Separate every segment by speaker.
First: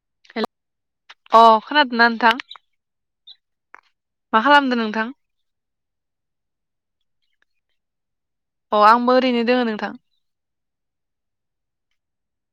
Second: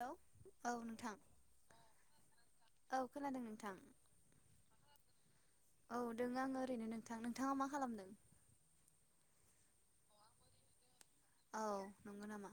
Speaker 1: Hello
Speaker 2: hello
Speaker 1: औ नोंथां
Speaker 2: अ' खोनादोंना नोंथां?
Speaker 1: औ खोनादों नोंथां।
Speaker 2: मा खालामदों नोंथां
Speaker 1: औ दोङो आङो ओरैनो नों नोंथां, नोंथाङा मा खालामदों?
Speaker 2: अ' आंबो ओरैनो दोङो नोंथां।
Speaker 1: औ नंगौ नामा।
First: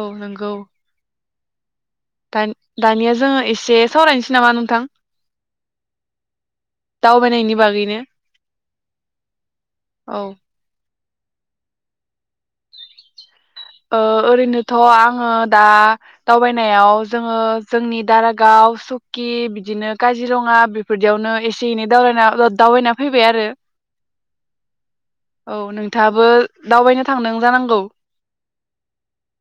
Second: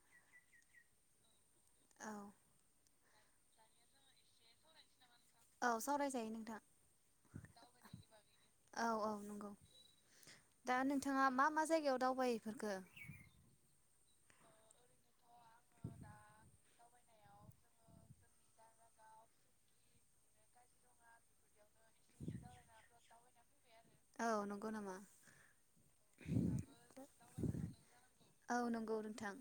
Speaker 2: औ नंगौ।
Speaker 1: औ
Speaker 2: दा-दानिया जोङो एसे सावरायनोसै नामा नोंथां?
Speaker 1: औ सावरायजायो नोंथां
Speaker 2: दावबायनायनि बागैनो
Speaker 1: औ औ नंगौ
Speaker 2: औ
Speaker 1: दा नों नोंथाङा मा मा जायगायाव दावबाय फोरखो?
Speaker 2: ओ ओरैनोथ' आङो दा दाब। याव जोङो जोंनि दारागाव सुकि बिदिनो काजिरङा बेफोरदियावनो एसे सिनि दावबायना दावबायना फैबाय आरो।
Speaker 1: औ नंगौ नामा
Speaker 2: औ नोंथाङाबो दावबायनो थांदों जानांगौ।
Speaker 1: औ नंगौ नोंथां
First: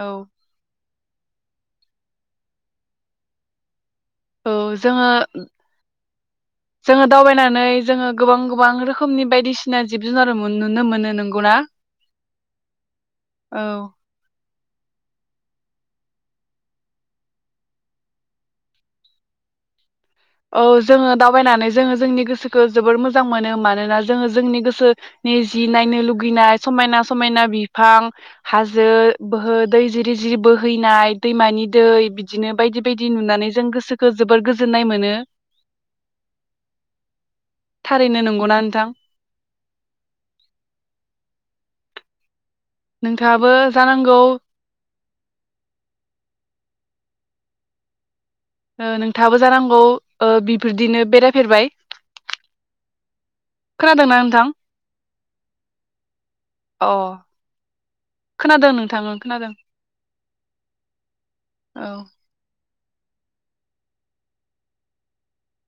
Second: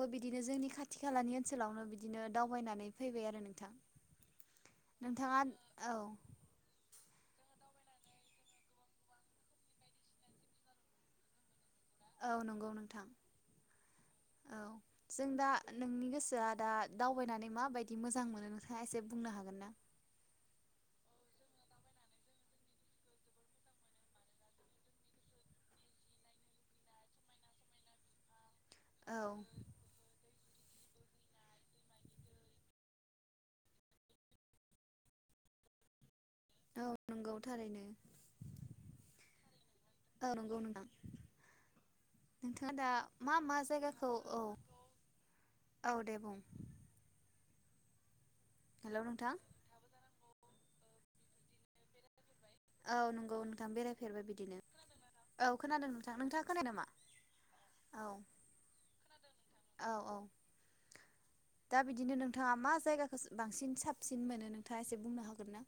Speaker 2: औ
Speaker 1: बिदिनो जोंनि खाथि खालानि ओनसोलावनो बिदिनो दावबायनानै फैबाय आरो नोंथां।
Speaker 2: औ जोङो
Speaker 1: नोंथाङा औ
Speaker 2: जोङो दावबायनानै जोङो गोबां गोबां रोखोमनि बायदिसिना जिब जुनार मोन नुनो मोनो नंगौना?
Speaker 1: औ नंगौ नोंथां।
Speaker 2: औ
Speaker 1: औ जों दा नोंनि गोसोआ दा दावबायनानै माबायदि मोजां मोनो नोंथाङा एसे बुंनो हागोन ना?
Speaker 2: औ जोङो दावबायनानै जोङो जोंनि गोसोखौ जोबोर मोजां मोनो मानोना जोङो जोंनि गोसोनि जि नायनो लुगैनाय समायना समायना बिफां हाजो
Speaker 1: औ
Speaker 2: बोहो दै जिरि जि बोहैनाय दैमानि दै बिदिनो बायदि बायदि नुनानै जों गोसोखौ जोबोर गोजोन्नाय मोनो। [inaudible]
Speaker 1: औ नंगौ थारैनो
Speaker 2: नंगौना नोंथां
Speaker 1: औ नंगौ नोंथां। नोंथाङा दा मा
Speaker 2: नोंथाङाबो
Speaker 1: मा जायगाखौ
Speaker 2: जानांगौ
Speaker 1: औ। अवदे बुंं।
Speaker 2: ओ
Speaker 1: नोंथां
Speaker 2: नोंथाङाबो जानांगौ ओ बिफोरदिनो बेरायफेरबाय।
Speaker 1: औ नंगौ नोंथां
Speaker 2: खोनादोंना
Speaker 1: बेरायफेरबाय
Speaker 2: नोंथां
Speaker 1: बिदिनो। औ खोनादों नोंथां नोंथाङ।
Speaker 2: अ खोनादों नोंथां ओं खोनादों
Speaker 1: औ औ दा
Speaker 2: औ
Speaker 1: बिदिनो नोंथाङा मा जायगाखौ बांसिन साबसिन मोनो नोंथाङा एसे बुंनो हागोन ना?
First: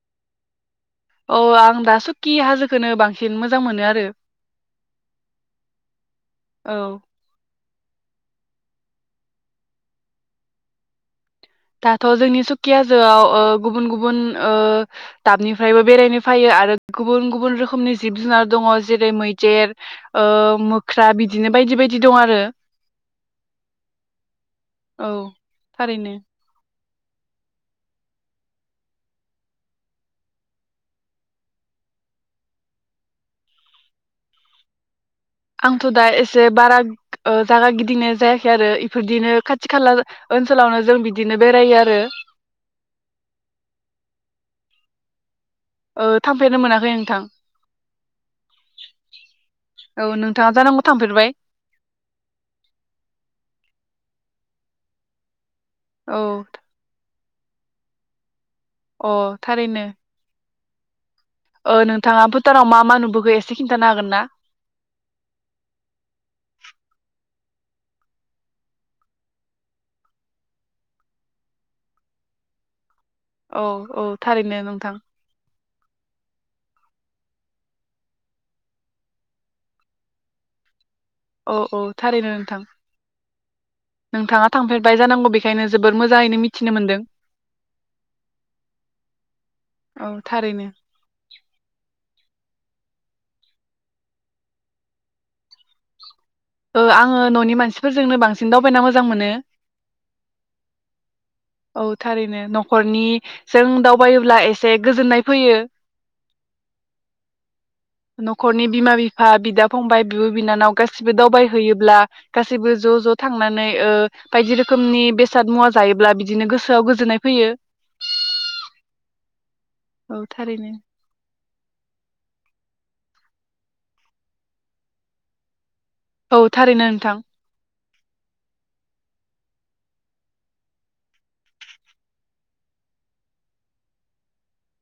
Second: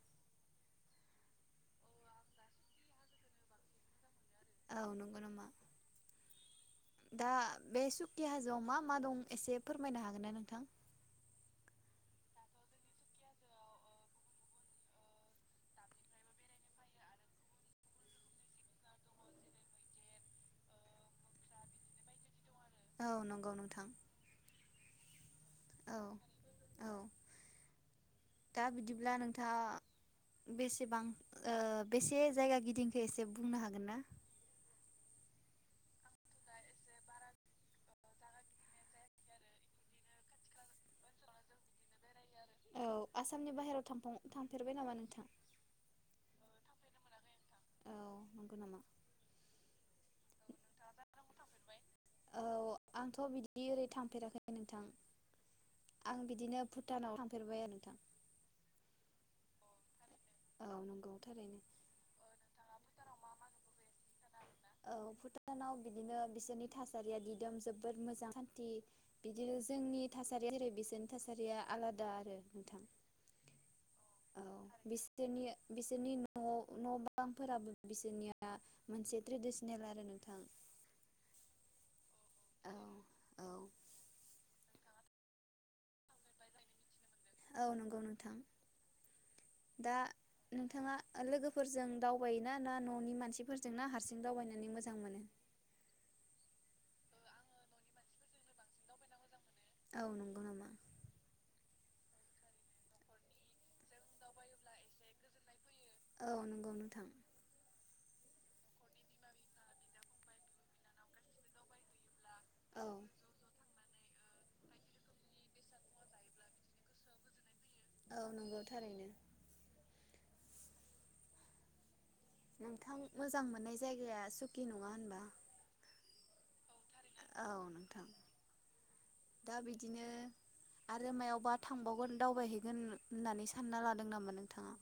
Speaker 2: औ आं दा सुकि हाजोखौनो बांसिन मोजां मोनो आरो।
Speaker 1: औ नंगौ नामा
Speaker 2: औ
Speaker 1: दा। बे सुकि हाजोआव मा मा दं एसे फोरमायनो हागोन ना नोंथां?
Speaker 2: दाथ' जोंनि सुखि हाजोआव ओ गुबुन गुबुन ओ दाबनिफ्रायबो बेरायनो फायो आरो गुबुन गुबुन रोखोमनि जिब जुनार दङ जेरै मैदेर ओ मोख्रा बिदिनो बायदि बायदि दं आरो।
Speaker 1: औ नंगौ नोंथां।
Speaker 2: औ
Speaker 1: औ
Speaker 2: थारैनो।
Speaker 1: औ दा बिदिब्ला नोंथाङा बेसेबां ओ बेसे जायगा गिदिंखो एसे बुंनो हागोन ना?
Speaker 2: आंथ' दा एसे बारा ओ जागा गिदिंनाय जायाखै आरो इफोरदिनो खाथि खाला ओनसोलावनो जों बिदिनो बेरायो आरो।
Speaker 1: औ आसामनि बाहेरायाव थां थांफेरबाय नामा नोंथां?
Speaker 2: ओ थांफेरनो मोनाखै नोंथां।
Speaker 1: औ नंगौ नामा
Speaker 2: औ नोंथाङा जानांगौ थांफेरबाय
Speaker 1: औ आंथ' बिदि ओरै थांफेराखै। नोंथां।
Speaker 2: औ
Speaker 1: आं बिदिनो भुटानाव थाम फेरबाय आरो दा।
Speaker 2: अ थारैनो।
Speaker 1: औ नंगौ।
Speaker 2: ओ नोंथाङा भुटानाव मा मा नुबोखो एसे खिन्थानो हागोन ना
Speaker 1: औ भुटानाव बिदिनो बिसोरनि थासारिया एदम जबोद मोजां सानथि बिदिनो जोंनि थासारिया जेरै बिसोरनि थासारिया आलादा आरो नोंथां
Speaker 2: औ औ थारैनो नोंथां।
Speaker 1: दिनै बिसोरनि बिसोरनि न' न' बांफोराबो बिसोरनिया मोनसे ट्रेडिसनेल आरो नोंथां
Speaker 2: औ औ थारैनो नोंथां
Speaker 1: औ औ
Speaker 2: नोंथाङा थांफेरबाय जानांगौ बेखायनो जोबोर मोजाङैनो मिथिनो मोनदों।
Speaker 1: औ नंगौ नोंथां दा
Speaker 2: औ थारैनो
Speaker 1: नोंथाङा लोगोफोरजों दावबाय ना ना न नि मानसिफोरजों ना हारसिं दावबायनानै मोजां मोनो?
Speaker 2: ओ आंङो न'नि मानसिफोरजोंनो बांसिन दावबायना मोजां मोनो।
Speaker 1: औ नोंगौ नामा?
Speaker 2: औ थारैनो न'खरनि जों दावबायोब्ला एसे गोजोननाय फैयो।
Speaker 1: औ नंगौ नोंथां
Speaker 2: न'खरनि बिमा बिफा, बिदा फंबाय, बिब बिनानाव गासिबो दावबायहोयोब्ला गासैबो
Speaker 1: औ
Speaker 2: ज' ज' थांनानै ओ बायदि रोखोमनि बेसाद मुवा जायोब्ला बिदिनो गोसोआव गोजोननाय फैयो
Speaker 1: औ नोंगौ थारैनो।
Speaker 2: औ थारैनो
Speaker 1: नोंथां मोजां मोननाय जायगाया सुकि नङा होनबा?
Speaker 2: औ। थारैनो नोंथां।
Speaker 1: औ नोंथां दा बिदिनो आरो मायावबा थांबावगोन दावबायहैगोन होननानै सानना लादों नामा नोंथाङा?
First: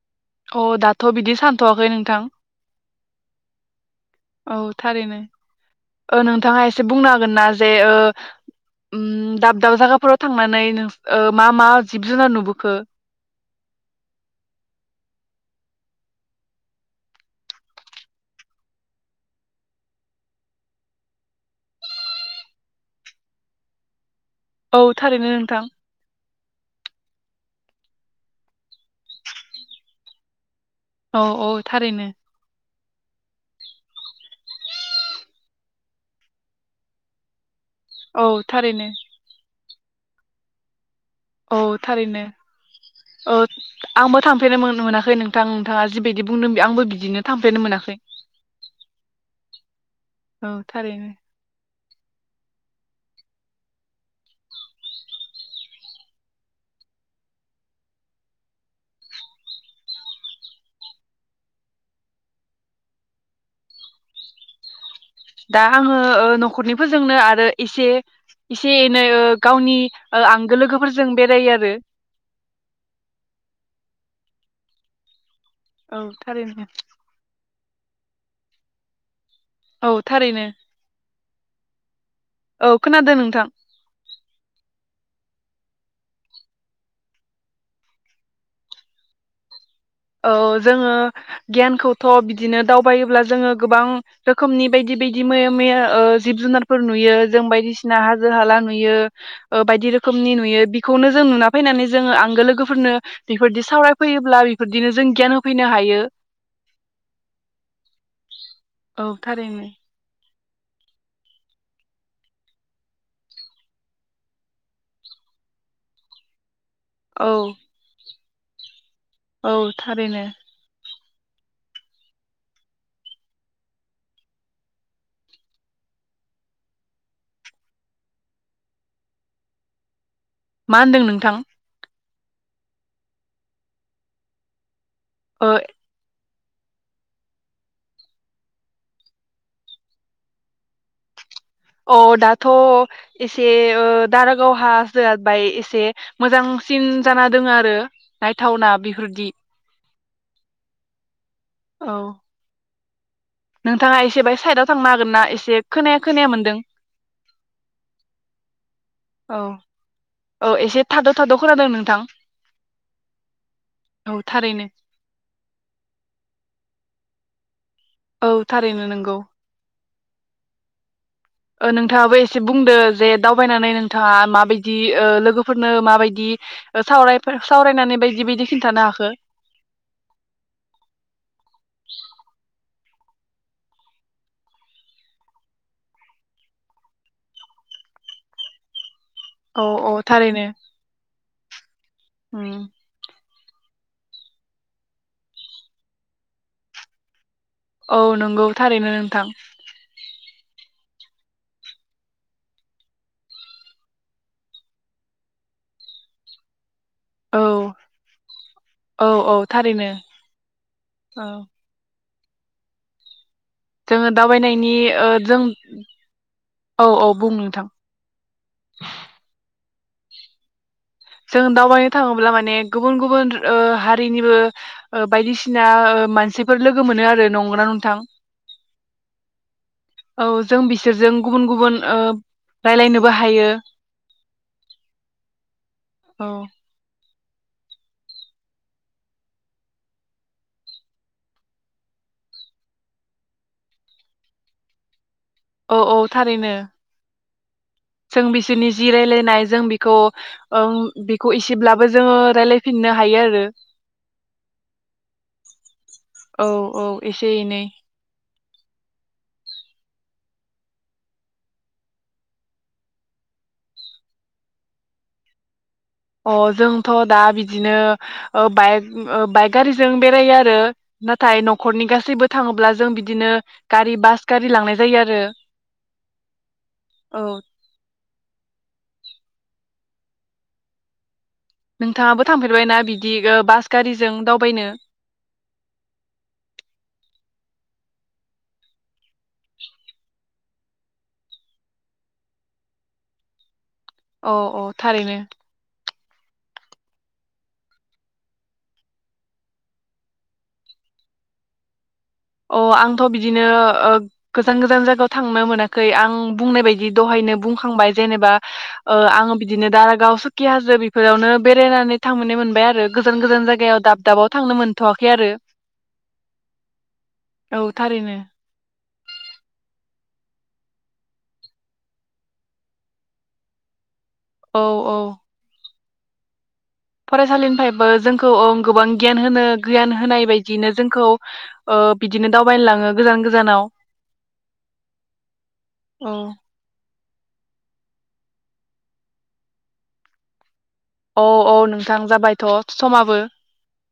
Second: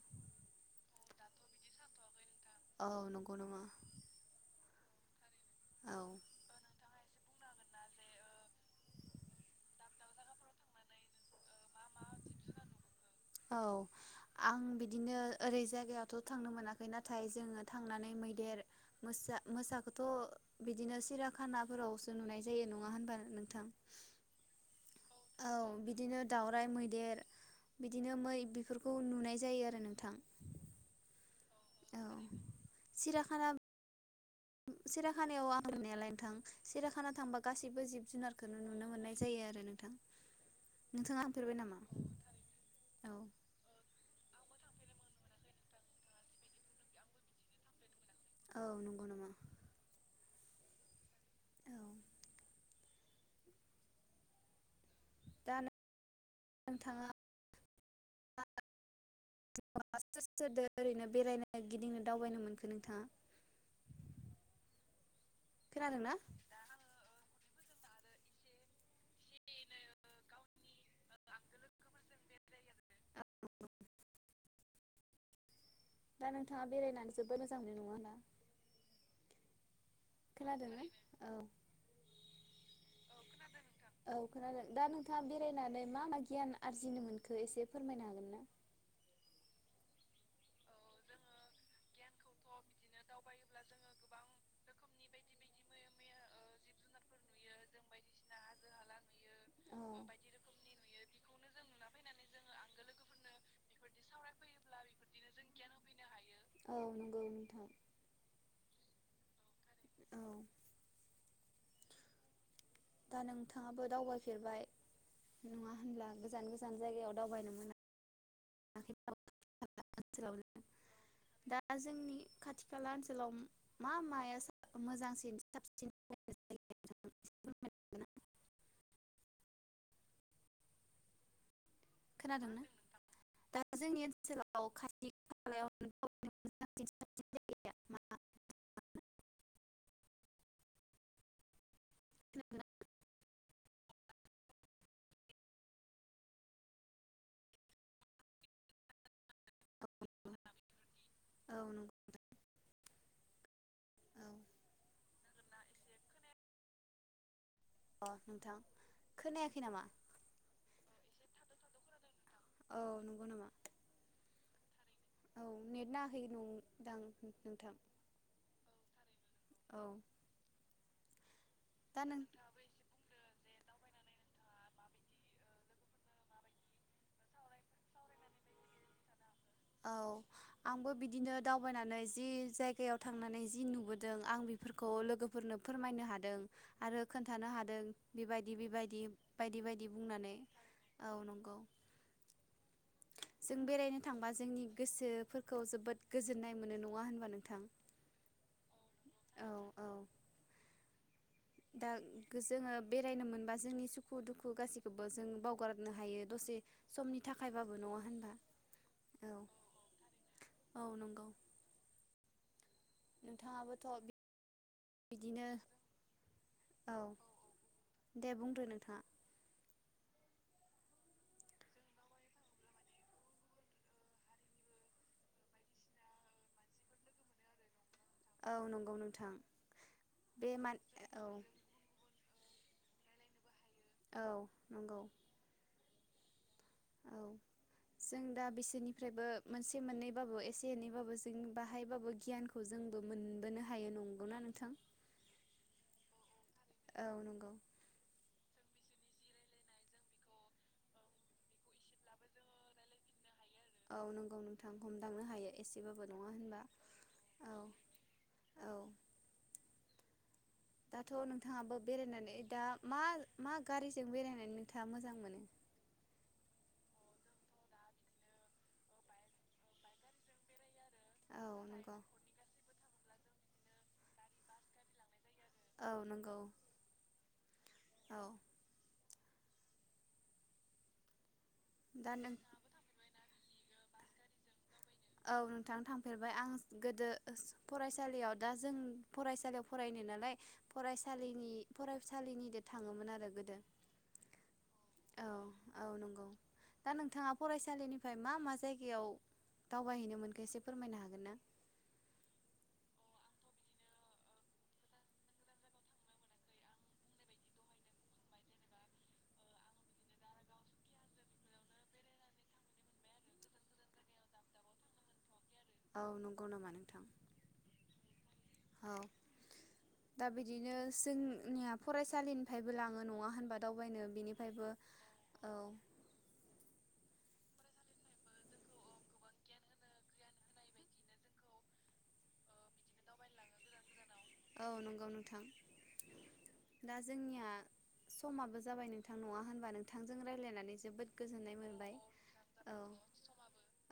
Speaker 2: अ दाथ' बिदि सानथवाखै नोंथां
Speaker 1: औ नगौ नामा?
Speaker 2: ओ थारैनो
Speaker 1: औ
Speaker 2: ओ नोंथाङा एसे बुंनो हागोनना जे ओ उम दाब दाब जायगाफोराव थांनानै नोस मा मा जिब जुनार नुबोखो?
Speaker 1: औ आं बिदिनो ओरै जायगायावथ' थांनो मोनाखै नाथाय जोङो थांनानै मैदेर, मोसा, मोसाखौथ' बिदिनो सिराखानाफोरावसो नुनाय जायो नङा होनबा नोंथां?
Speaker 2: औ थारैनो
Speaker 1: औ
Speaker 2: नोंथां।
Speaker 1: बिदिनो दावराइ मैदेर बिदिनो मै बेफोरखौ नुनाय जायो आरो नोंथां
Speaker 2: औ औ थारैनो
Speaker 1: सिराखाना सिराखानायाव आं नायालायनो थां सिरियाखाना थांबा गासैबो जिब
Speaker 2: औ
Speaker 1: जुनारखौनो
Speaker 2: थारैनो
Speaker 1: नुनो मोननाय जायो आरो नोंथां नोंथाङा थांफेरबाय
Speaker 2: औ
Speaker 1: नामा
Speaker 2: थारैनो औ आंबो थांफेरनो मोनाखै नोंथां नोंथाङा जिबायदि बुंदों आंबो बिदिनो थांफेरनो मोनाखै।
Speaker 1: औ नंगौ नामा?
Speaker 2: औ थारैनो
Speaker 1: औ दा नोंथाङा [unintelligible] ओरैनो बेरायनो गिदिंनो दावबायनो मोनखो नोंथाङा?
Speaker 2: दा आङो
Speaker 1: खोनादोंना?
Speaker 2: न खरनिफोरजोंनो आरो एसे एसे एनै गावनि आंगो लोगोफोरजों बेरायो आरो। औ
Speaker 1: ना नोंथाङा
Speaker 2: थारैनो
Speaker 1: बेरायनानै जोबो मोजांनाय नङा ना?
Speaker 2: औ थारैनो
Speaker 1: खोनादों ना औ
Speaker 2: औ खोनादों नोंथां
Speaker 1: औ खोनादों नोंथां औ दा नों नोंथाङा बेरायनानै मा मा गियान आरजिनो मोनखो एसे फोरमायनो हागोन ना?
Speaker 2: औ जोङो गियानखौथ' बिदिनो दावबायोब्ला जोङो गोबां रोखोमनि बायदि बाय दि मैया मैया ओ जिब जुनारफोर नुयो जों बायदिसिना हाजो हाला नुयो। ओ बायदि रोखोमनि नुयो बिखौनो जों नुना फैनानै जोङो आंगो लोगोफोरनो बेफोरदि सावरायफैयोब्ला बिदिनो जों गियान होफैनो हायो
Speaker 1: औ नंगौ नोंथां
Speaker 2: औ थारैनो।
Speaker 1: औ दा नोंथाङाबो दावबायफेरबाय नङा होनब्ला गोजान गोजा जान जायगायाव
Speaker 2: औ
Speaker 1: दावबायनो मोना
Speaker 2: औ थारैनो।
Speaker 1: ओनसोलाव दा जोंनि खाथि खाला ओनसोलाव मा माया मोजांसिन साबसिन [unintelligible]
Speaker 2: मा होनदों नोंथां?
Speaker 1: खोनादोंना दा जोंनि ओनसोलाव। [unintelligible]
Speaker 2: ओ
Speaker 1: [unintelligible]
Speaker 2: औ दाथ'। एसे ओ दारागाव हा जाबाय एसे मोजांसिन जाना दोङो आरो नायथावना बेफोरदि
Speaker 1: औ नंगौ
Speaker 2: नोंथाङा एसे बाहाय साइदआव थांनो हागोन ना एसे खोनाया खोनाया मोनदों।
Speaker 1: औ अ नोंथां
Speaker 2: औ
Speaker 1: खोनायाखै नामा
Speaker 2: औ एसे थाद' थाद' खोनादों नोंथां?
Speaker 1: औ नंगौ नामा?
Speaker 2: औ थारैनो
Speaker 1: औ नेट नाङाखै नदां नोंथां
Speaker 2: औ थारैनो नंगौ।
Speaker 1: औ
Speaker 2: ओ
Speaker 1: दा
Speaker 2: नोंथाङाबो
Speaker 1: नों
Speaker 2: एसे बुंदो जे दाउ बायनानै नोंथाङा माबायदि ओ लोगोफोरनो माबायदि ओ साव-सावरायनानै बायदि बायदि खिन्थानो हाखो?
Speaker 1: औ आंबो बिदिनो दावबायनानै जि जायगायाव थांनानै जि नुबोदों आं बेफोरखौ लोगोफोरनो फोरमायनो हादों आरो खोन्थानो हादों बेबायदि बेबायदि बायदि
Speaker 2: औ
Speaker 1: बायदि
Speaker 2: औ
Speaker 1: बुंनानै औ नं औ
Speaker 2: हम।
Speaker 1: जों बेरायनो थांबा जोंनि गोसोफोरखौ जोबोद गोजोननाय मोनो नङा होनबा नों
Speaker 2: औ नंगौ थारैनो नोंथां।
Speaker 1: औ औ दा जोङो बेरायनो मोनबा जोंनि सुखु दुखु गासिखौबो जों बावगारनो हायो दसे समनि
Speaker 2: औ
Speaker 1: थाखायबाबो नङा होनबा औ औ नंगौ। नोंथाङाबोथ'
Speaker 2: जोङो दावबायनाय [unintelligible] जों
Speaker 1: बिदिनो
Speaker 2: औ औ बुं नोंथां
Speaker 1: दे बुंदो नोंथाङा
Speaker 2: जों दावबायनो थाङोब्ला माने गुबुन गुबुन ओ हारिनिबो ओ बायदिसिना ओ मानसिफोर लोगो मोनो आरो नंगौना नोंथां?
Speaker 1: औ नंगौ नोंथां
Speaker 2: औ
Speaker 1: बे
Speaker 2: जों
Speaker 1: मान
Speaker 2: बिसोरजों
Speaker 1: औ
Speaker 2: गुबुन गुबुन ओ। रायलायनोबो हायो।
Speaker 1: औ नोंगौ
Speaker 2: औ
Speaker 1: औ जों दा बिसोरनिफ्रायबो मोनसे मोननैबाबो एसे एनैबाबो जों बाहायबाबो गियानखौ जोंबो मोनबोनो हायो नंगौना नोंथां?
Speaker 2: औ औ थारैनो।
Speaker 1: औ नंगौ।
Speaker 2: जों बिसोरनि जि रायलायनाय जों बेखौ ओ बेखौ एसेब्लाबो जोङो रायलायफिननो हायो आरो।
Speaker 1: औ नंगौ नोंथां हमदांनो हायो एसेबाबो नङा
Speaker 2: औ
Speaker 1: होनबा
Speaker 2: औ एसे
Speaker 1: औ।
Speaker 2: एनै
Speaker 1: औ दाथ नोंथाङाबो बेरायनानै दा मा मा गारिजों बेरायनानै नोंथाङा मोजां मोनो।
Speaker 2: अ जोंथ दा बिदिनो ओ बाइक ओ बाइक गारिजों बेरायो आरो
Speaker 1: औ
Speaker 2: नाथाइ नखरनि
Speaker 1: नंगौ
Speaker 2: गासैबो थाङोब्ला जों बि बिदिनो गारि बास गारि लांनाय जायो आरो।
Speaker 1: औ नंगौ
Speaker 2: औ
Speaker 1: औ। दा
Speaker 2: नोंथाङाबो
Speaker 1: नों
Speaker 2: थांफेरबायना बिदि ओ बास गारिजों दावबायनो
Speaker 1: औ नोंथां थांफेरबाय आं गोदो फरायसालियाव दा जों फरायसालियाव फरायनाय नालाय फरायसालिनि फरायसालिनिजों थाङोमोन आरो गोदो।
Speaker 2: औ औ थारैनो।
Speaker 1: औ औ नंगौ दा नोंथाङा फरायसालिनिफ्राय मा मा जायगायाव दावबायहैनो मोनखो एसे फोरमायनो हागोन ना?
Speaker 2: अ आंथ' बिदिनो ओ गोजान गोजान जायगायाव थांनो मोनाखै आं बुंनाय बायदि दहायनो बुंखांबाय जेनेबा ओ आं बिदिनो दारागाव, सुखि हाजो बेफोरावनो बेरायनानै थांफेरनो मोनबाय आरो गोजान गोजान जायगायाव दाब दाबाव थांनो मोनथवाखै आरो
Speaker 1: औ नं
Speaker 2: औ थारैनो।
Speaker 1: औ दा बिदिनो जोंनिया फरायसालिनिफ्रायबो लाङो नङा होनबा दावबायनो।
Speaker 2: औ
Speaker 1: बिनिफ्रायबो
Speaker 2: औ
Speaker 1: औ
Speaker 2: फरायसालिनिफ्रायबो जोंखौ औ गोबां गियान होनो गियान होनाय बायदियैनो जोंखौ ओ बिदिनो दावबायनो लाङो गोजान गोजानाव
Speaker 1: औ नंगौ नोंथां।
Speaker 2: औ
Speaker 1: दा जोंनिया समाबो जाबाय नोंथां नङा होनबा नोंथांजों रायलायनानै जोबोद
Speaker 2: औ औ
Speaker 1: गोजोननाय मोनबाय
Speaker 2: नोंथां
Speaker 1: औ
Speaker 2: जाबायथ' समाबो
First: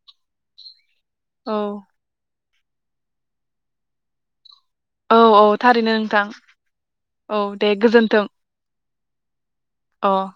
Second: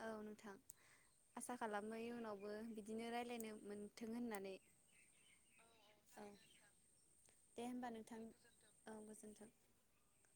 Speaker 1: औ नोंथां आसा
Speaker 2: औ
Speaker 1: खालामो इनाव बो बिदिनो रायलायनो मोन्थों होननानै
Speaker 2: औ औ थारैनो नोंथां।
Speaker 1: औ
Speaker 2: औ दे
Speaker 1: होमबा नोंथां
Speaker 2: गोजोन्थों
Speaker 1: औ गोजोन्थों
Speaker 2: अह